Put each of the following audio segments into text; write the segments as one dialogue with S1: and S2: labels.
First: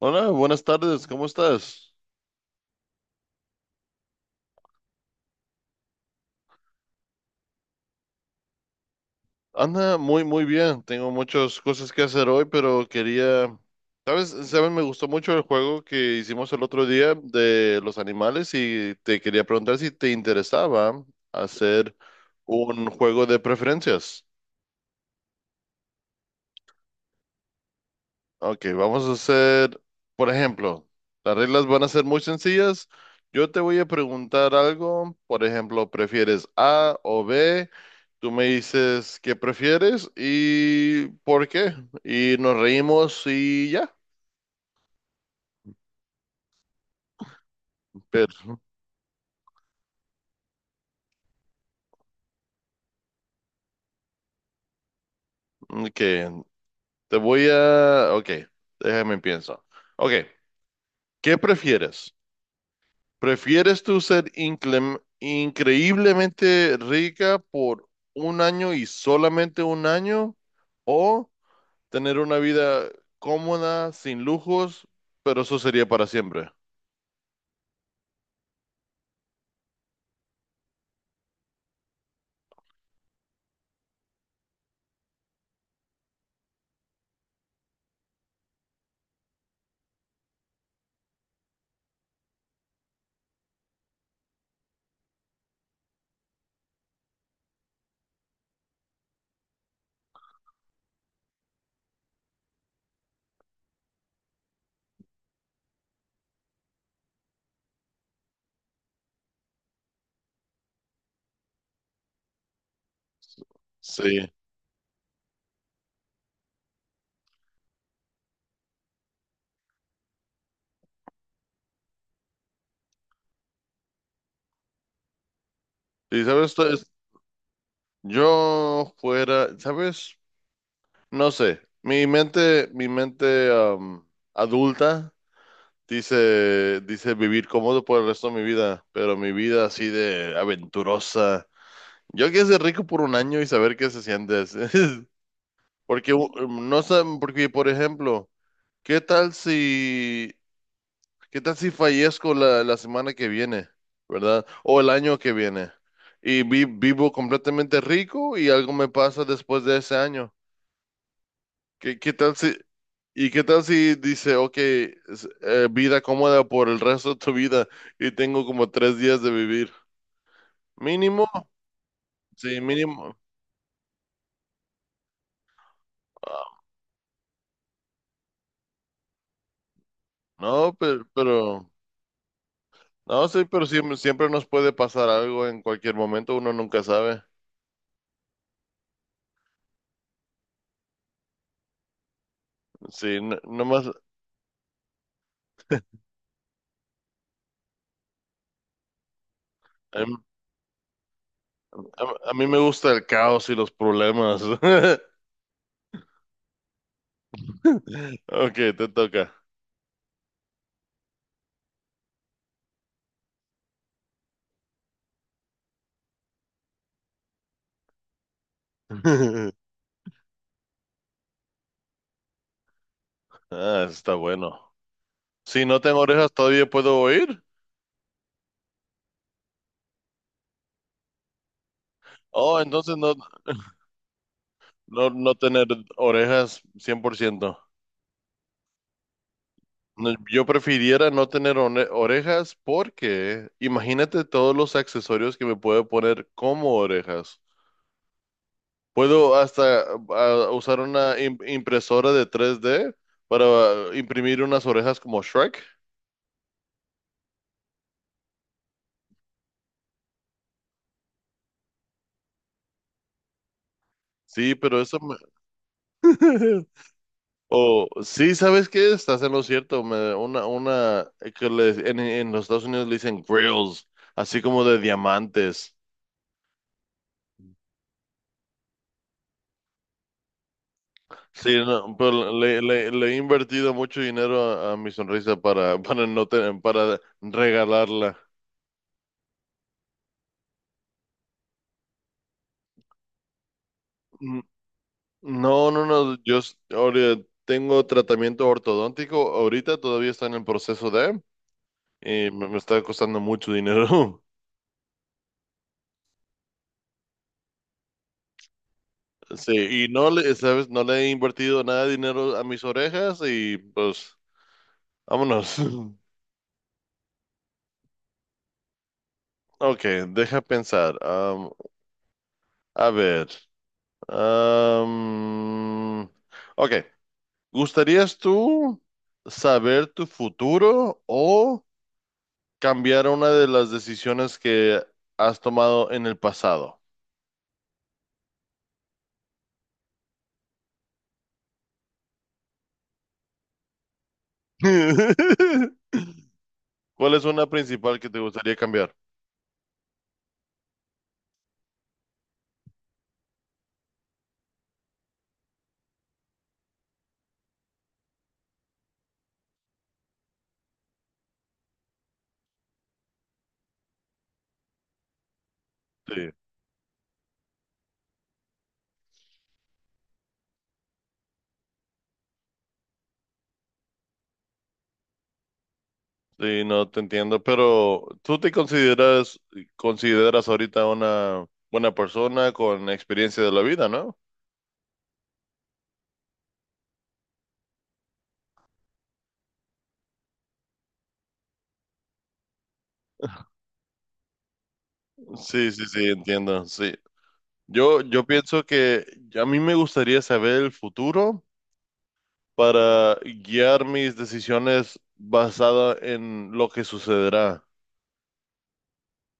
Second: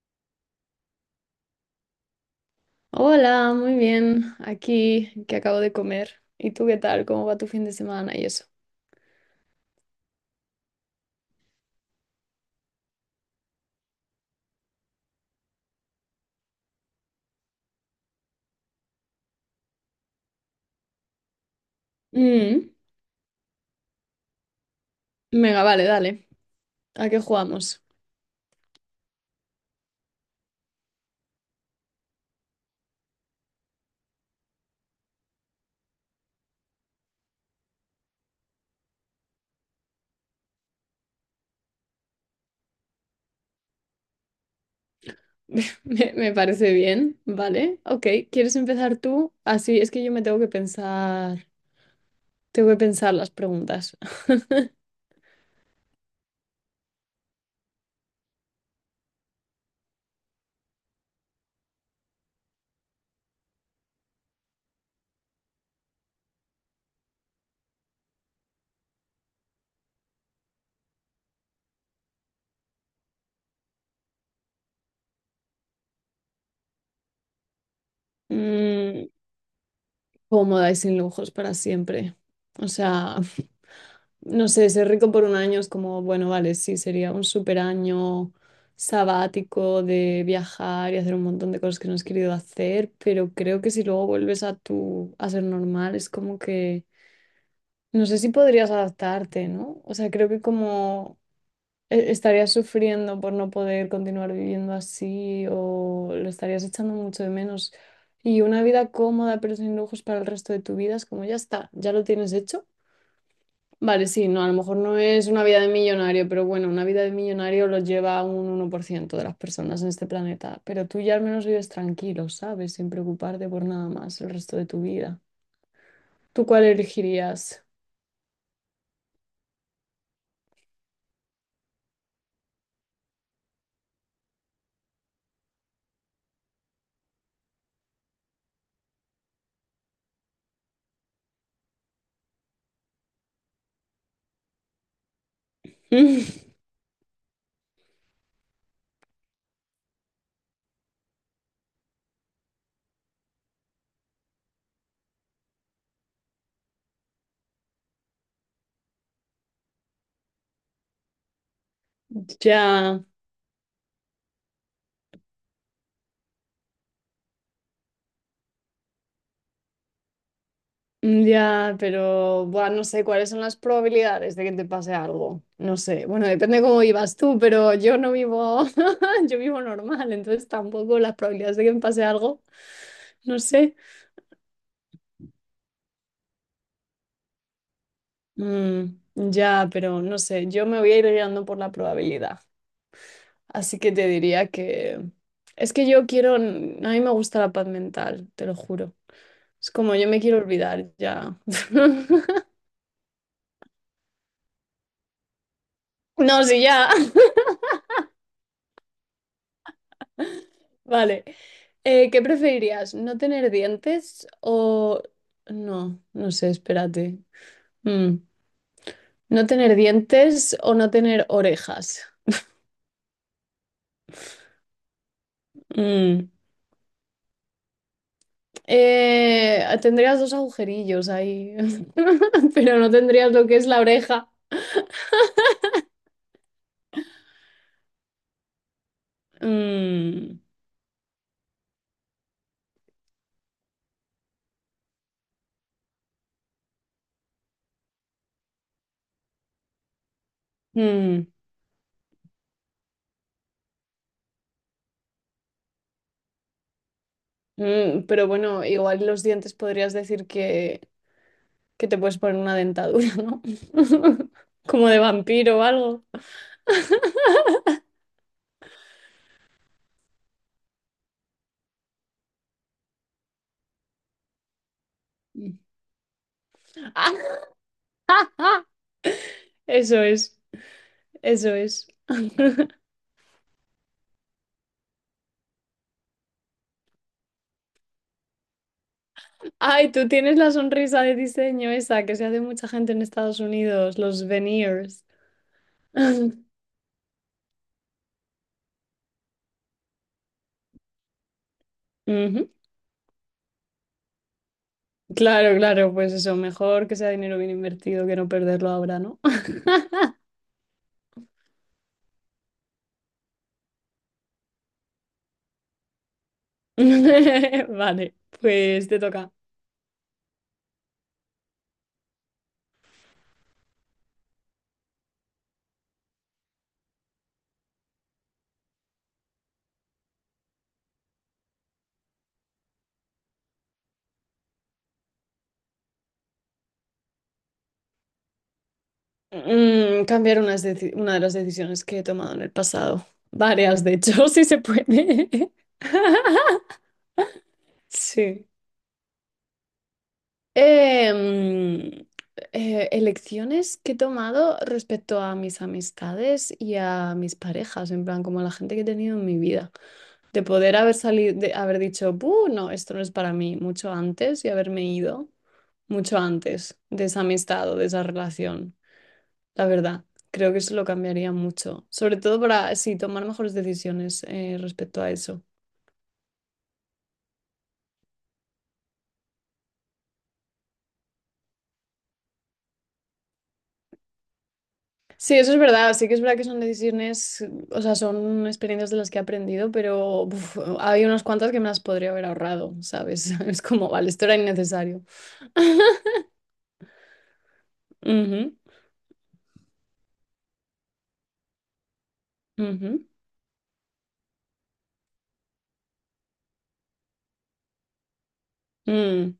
S1: Hola, buenas tardes, ¿cómo estás?
S2: Hola, muy bien. Aquí que acabo de comer. ¿Y tú qué tal? ¿Cómo va tu fin de semana y eso?
S1: Anda, muy, muy bien. Tengo muchas cosas que hacer hoy, pero quería... ¿Sabes? Me gustó mucho el juego que hicimos el otro día de los animales y te quería preguntar si te interesaba hacer
S2: Mm,
S1: un juego de preferencias.
S2: venga, vale, dale. ¿A qué jugamos?
S1: Ok, vamos a hacer, por ejemplo, las reglas van a ser muy sencillas. Yo te voy a preguntar algo, por ejemplo, ¿prefieres A o B? Tú me dices qué prefieres y por qué. Y nos reímos y ya.
S2: Me parece bien, ¿vale? Ok, ¿quieres
S1: Pero,
S2: empezar tú? Así es que yo me tengo que pensar las preguntas.
S1: mm, que Te voy a... Ok, déjame pienso. Ok, ¿qué prefieres? ¿Prefieres tú ser increíblemente rica por un año y solamente un año? ¿O tener una vida cómoda, sin lujos, pero eso sería para siempre?
S2: Mm, Cómoda y sin lujos para siempre. O sea, no sé, ser rico por un año es como, bueno, vale, sí, sería un super año sabático de viajar y hacer un montón de cosas que no has querido hacer, pero creo que si luego vuelves a a ser normal, es como que, no sé si podrías adaptarte, ¿no? O sea, creo que como estarías sufriendo por no poder continuar viviendo así o lo estarías echando mucho de menos. Y una vida cómoda pero sin lujos para el resto de tu vida es como ya está, ya lo tienes hecho. Vale, sí,
S1: Sí.
S2: no, a lo mejor no es una vida de millonario, pero bueno, una vida de millonario lo lleva un 1% de las personas en este planeta. Pero tú ya al menos vives tranquilo, ¿sabes? Sin preocuparte por nada más el resto de tu vida.
S1: Y sabes,
S2: ¿Tú cuál elegirías?
S1: Yo fuera, ¿sabes? No sé, mi mente adulta dice vivir cómodo por el resto de mi vida, pero mi vida así de aventurosa. Yo quiero ser rico por un año y saber qué se siente. Porque no saben, porque por ejemplo, ¿qué tal si, qué tal si fallezco la semana que viene, ¿verdad? O el año que viene. Y vivo completamente rico y algo me pasa después de ese año. ¿Qué, qué tal si,
S2: Ya,
S1: y qué tal si dice, ok, vida cómoda por el resto de tu vida y tengo como tres días de vivir. Mínimo,
S2: ya, pero
S1: sí,
S2: buah, no sé
S1: mínimo.
S2: cuáles son las probabilidades de que te pase algo. No sé, bueno,
S1: Ah,
S2: depende cómo vivas tú, pero yo no vivo, yo vivo normal, entonces
S1: No,
S2: tampoco las probabilidades de
S1: pero,
S2: que me pase algo,
S1: no,
S2: no
S1: sí, pero
S2: sé.
S1: siempre, siempre nos puede pasar algo en cualquier momento, uno nunca sabe.
S2: Ya, pero no sé, yo me voy a ir guiando por la probabilidad.
S1: Sí, no,
S2: Así
S1: nomás,
S2: que te diría que... Es que yo quiero... A mí me gusta la paz mental, te lo juro. Es como yo
S1: em,
S2: me quiero olvidar ya.
S1: a mí me gusta el caos y los problemas.
S2: No, sí, ya.
S1: Ok, te toca.
S2: Vale. ¿Qué preferirías? ¿No tener dientes o... No, no sé, espérate. Mm, ¿No tener dientes o no tener orejas?
S1: Ah, está bueno. Si no tengo
S2: Mm.
S1: orejas, todavía puedo oír.
S2: Tendrías dos agujerillos ahí,
S1: Oh,
S2: pero no
S1: entonces no.
S2: tendrías lo que es la oreja.
S1: No, no tener orejas 100%. No,
S2: Mm,
S1: yo prefiriera no tener orejas porque imagínate todos los accesorios que me puedo poner como orejas. Puedo hasta usar una
S2: mm,
S1: impresora de tres d para imprimir unas orejas como Shrek.
S2: pero bueno, igual los dientes podrías decir que te puedes poner una dentadura, ¿no?
S1: Sí, pero
S2: Como
S1: eso
S2: de
S1: me...
S2: vampiro o algo.
S1: O sí, ¿sabes qué? Estás en lo cierto. Una en los Estados Unidos le dicen grills, así como de diamantes.
S2: Eso es, eso
S1: Sí,
S2: es.
S1: no, pero le he invertido mucho dinero a mi sonrisa para, para no tener, para regalarla.
S2: Ay, tú tienes la sonrisa de diseño esa que se hace mucha gente en Estados Unidos, los
S1: Mm,
S2: veneers.
S1: No, ahora tengo tratamiento ortodóntico, ahorita todavía está en el proceso de, y
S2: Ujú.
S1: me está costando mucho dinero.
S2: Claro, claro, pues eso, mejor que sea dinero bien invertido que no perderlo ahora, ¿no?
S1: Sí, y no le, sabes, no le he invertido nada de dinero a mis orejas y pues, vámonos.
S2: Vale, pues te toca.
S1: Ok, deja pensar. A ver. am, ok. ¿Gustarías tú saber tu futuro o cambiar una de las decisiones que has tomado en el pasado?
S2: Cambiar unas una de las decisiones que he tomado en el pasado. Varias, de hecho, si se puede.
S1: ¿Cuál es una principal que te
S2: Sí.
S1: gustaría cambiar?
S2: Em, Elecciones que he tomado respecto a mis amistades y a mis parejas, en plan, como a la gente que he tenido en mi vida. De poder haber salido, de haber dicho, "Buh, no, esto no es para mí", mucho antes y haberme ido mucho
S1: Sí,
S2: antes de esa amistad o de esa relación. La verdad, creo que eso lo cambiaría mucho, sobre todo para, sí, tomar mejores decisiones respecto a eso.
S1: sí, no te entiendo, pero ¿tú te consideras ahorita una buena persona con experiencia de la vida, ¿no?
S2: Sí, eso es verdad, sí que es verdad que son decisiones, o sea, son experiencias de las que he aprendido, pero uf, hay unas cuantas que me las podría haber ahorrado, ¿sabes? Es como, vale, esto era innecesario.
S1: Sí, sí, sí, entiendo, sí. Yo
S2: Ujú,
S1: pienso que a mí me gustaría saber el futuro
S2: ujú,
S1: para guiar mis decisiones basada en lo que sucederá.
S2: mm,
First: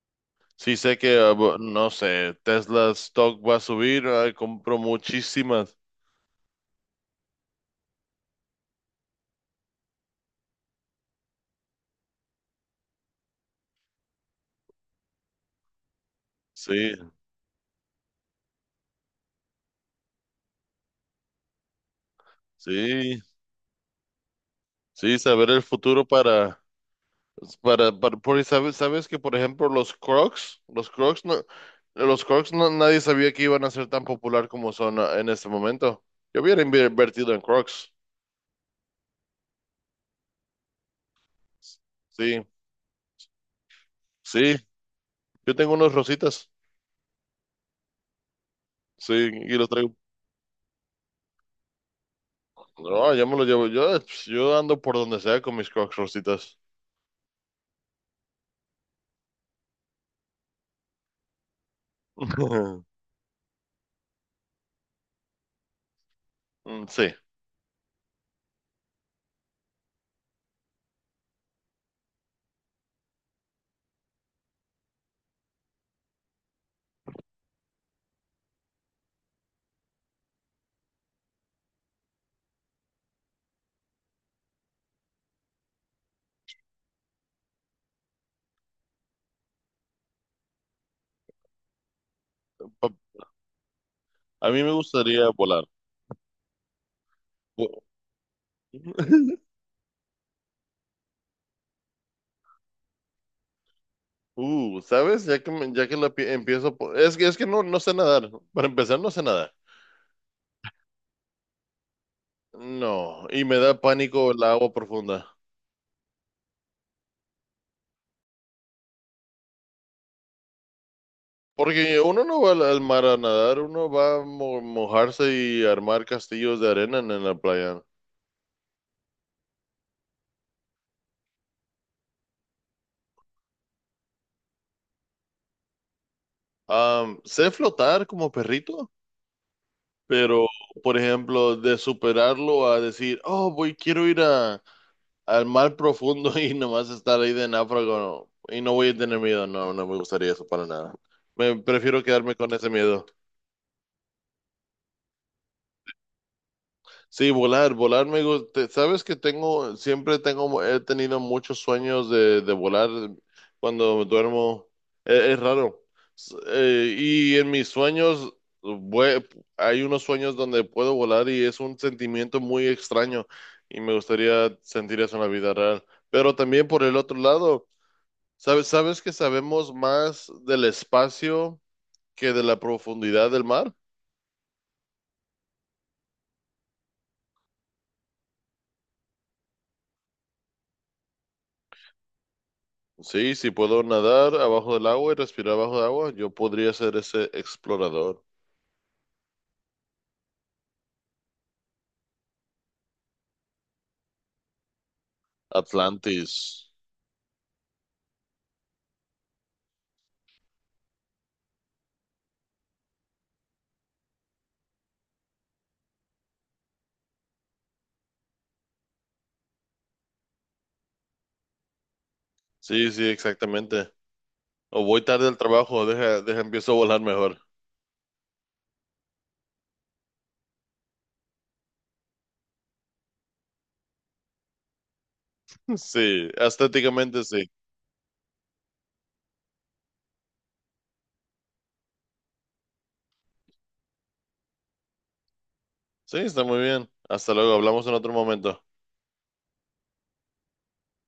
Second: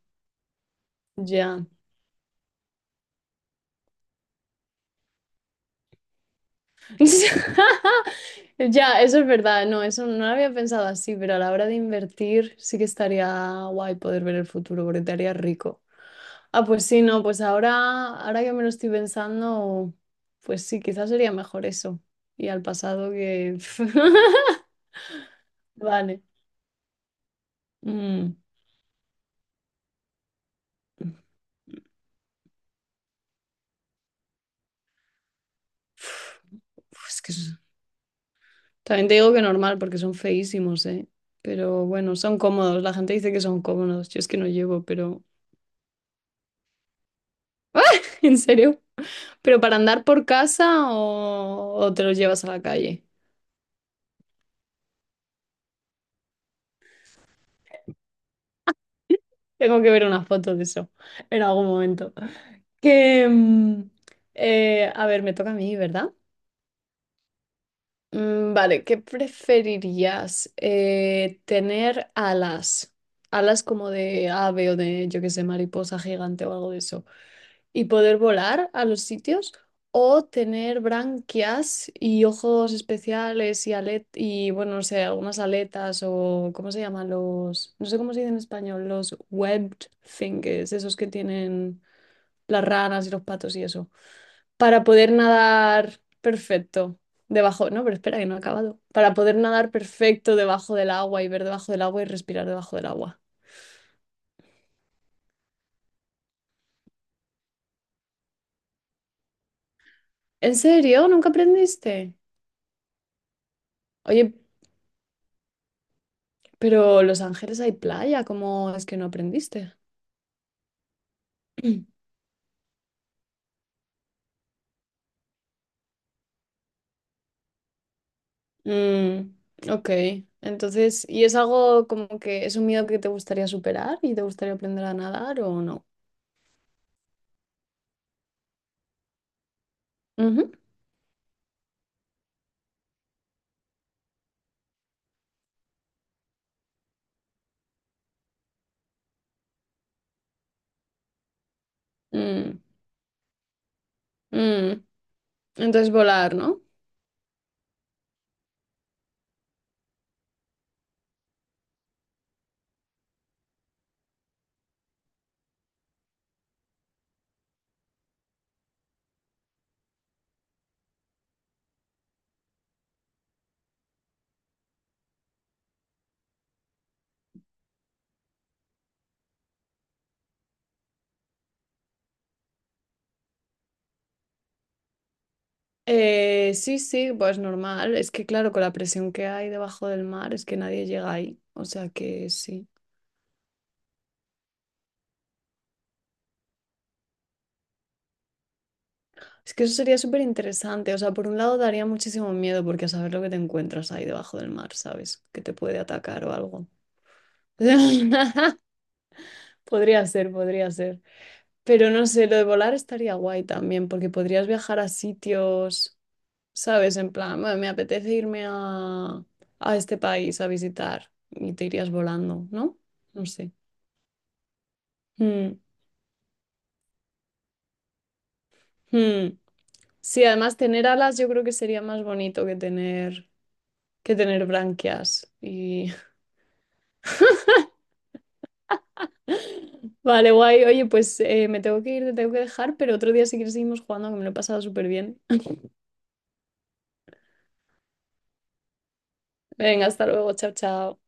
S1: Sí sé que,
S2: ya.
S1: no sé, Tesla stock va a subir, ay, compro muchísimas.
S2: Ya, eso es verdad, no, eso no lo había pensado así, pero a la hora de invertir sí que estaría guay poder ver el futuro porque te haría rico. Ah, pues
S1: Sí,
S2: sí, no, pues ahora, ahora que me lo estoy pensando, pues sí, quizás sería mejor eso. Y al pasado
S1: sí,
S2: que...
S1: sí, saber el futuro
S2: Vale.
S1: para, para
S2: Mm.
S1: porque sabes, sabes que, por ejemplo, los Crocs, los Crocs no, nadie sabía que iban a ser tan popular como son en este momento. Yo hubiera
S2: Uf, es que
S1: invertido en Crocs.
S2: también te digo que normal porque son feísimos, ¿eh? Pero bueno, son
S1: Sí,
S2: cómodos. La gente dice que son cómodos. Yo es que no
S1: sí,
S2: llevo, pero
S1: yo tengo unos rositas,
S2: en serio.
S1: sí, y
S2: ¿Pero
S1: los
S2: para
S1: traigo.
S2: andar por casa o te los llevas a la calle?
S1: No, yo me lo llevo. Yo ando por donde sea con mis Crocs rositas.
S2: Tengo que ver unas fotos de eso en algún momento. Que, a ver, me toca a mí, ¿verdad?
S1: Mm, sí.
S2: Vale, ¿qué preferirías? ¿Tener alas? Alas como de ave o de, yo qué sé, mariposa gigante o algo de eso. Y poder volar a los sitios o tener branquias y ojos especiales y alet y bueno, no sé, algunas aletas o ¿cómo se llaman los? No sé cómo se dice en español, los webbed fingers, esos que tienen las
S1: Pa-
S2: ranas y los patos y eso,
S1: A mí me
S2: para poder
S1: gustaría volar.
S2: nadar perfecto. Debajo, no, pero espera que no he acabado. Para poder nadar perfecto debajo del agua y ver debajo del agua y respirar debajo del agua.
S1: ¿Sabes? Ya que, me- ya que la pi- empiezo por- es que no, no sé nadar. Para empezar, no sé nadar.
S2: ¿En serio? ¿Nunca aprendiste?
S1: No, y me da pánico
S2: Oye,
S1: el agua profunda.
S2: pero Los Ángeles hay playa, ¿cómo es que no aprendiste?
S1: Porque uno no va al mar a nadar, uno va a mojarse y armar castillos de arena en la playa.
S2: Mm, ok, entonces, ¿y es algo como que es un miedo que te gustaría superar y te gustaría aprender a nadar o no?
S1: Am, sé flotar como perrito, pero,
S2: Ujú.
S1: por ejemplo, de superarlo a decir, oh, voy, quiero ir a, al mar profundo y nomás estar ahí de náufrago no, y no voy a tener miedo, no, no me gustaría eso para nada. Me prefiero quedarme con
S2: Mm,
S1: ese miedo.
S2: mm. Entonces, volar, ¿no?
S1: Sí, volar, volar me gusta. Sabes que tengo, siempre tengo, he tenido muchos sueños de volar cuando duermo. E- Es raro. Y en mis sueños, vue- hay unos sueños donde puedo volar y es un sentimiento muy extraño y me gustaría sentir eso en la vida real. Pero también por el otro lado, sabes, sabes que sabemos más del espacio que de la profundidad del mar.
S2: Sí, sí, pues normal. Es que claro, con la presión que hay debajo del mar, es que nadie llega ahí. O sea que sí.
S1: Sí, si puedo nadar abajo del agua y respirar abajo del agua, yo podría ser ese explorador.
S2: Es que eso sería súper interesante. O sea, por un lado daría muchísimo miedo porque a saber lo que te encuentras ahí debajo del mar, ¿sabes? Que te puede atacar o algo.
S1: Atlantis.
S2: Podría ser, podría ser. Pero no sé, lo de volar estaría guay también, porque podrías viajar a sitios, ¿sabes? En plan, "Bueno, me apetece irme a este país a visitar y te irías volando, ¿no?"
S1: Sí, sí,
S2: No sé.
S1: exactamente. O voy tarde al
S2: Mm,
S1: trabajo, deja, deja, empiezo a volar mejor.
S2: mm. Sí, además tener alas yo creo que sería más bonito que tener branquias. Y...
S1: Sí, estéticamente sí.
S2: Vale, guay. Oye, pues me tengo que ir, te tengo que dejar, pero otro día si quieres seguimos jugando, que me lo he pasado súper bien.
S1: Sí, está muy bien. Hasta luego, hablamos en otro momento.
S2: Venga, hasta luego, chao, chao.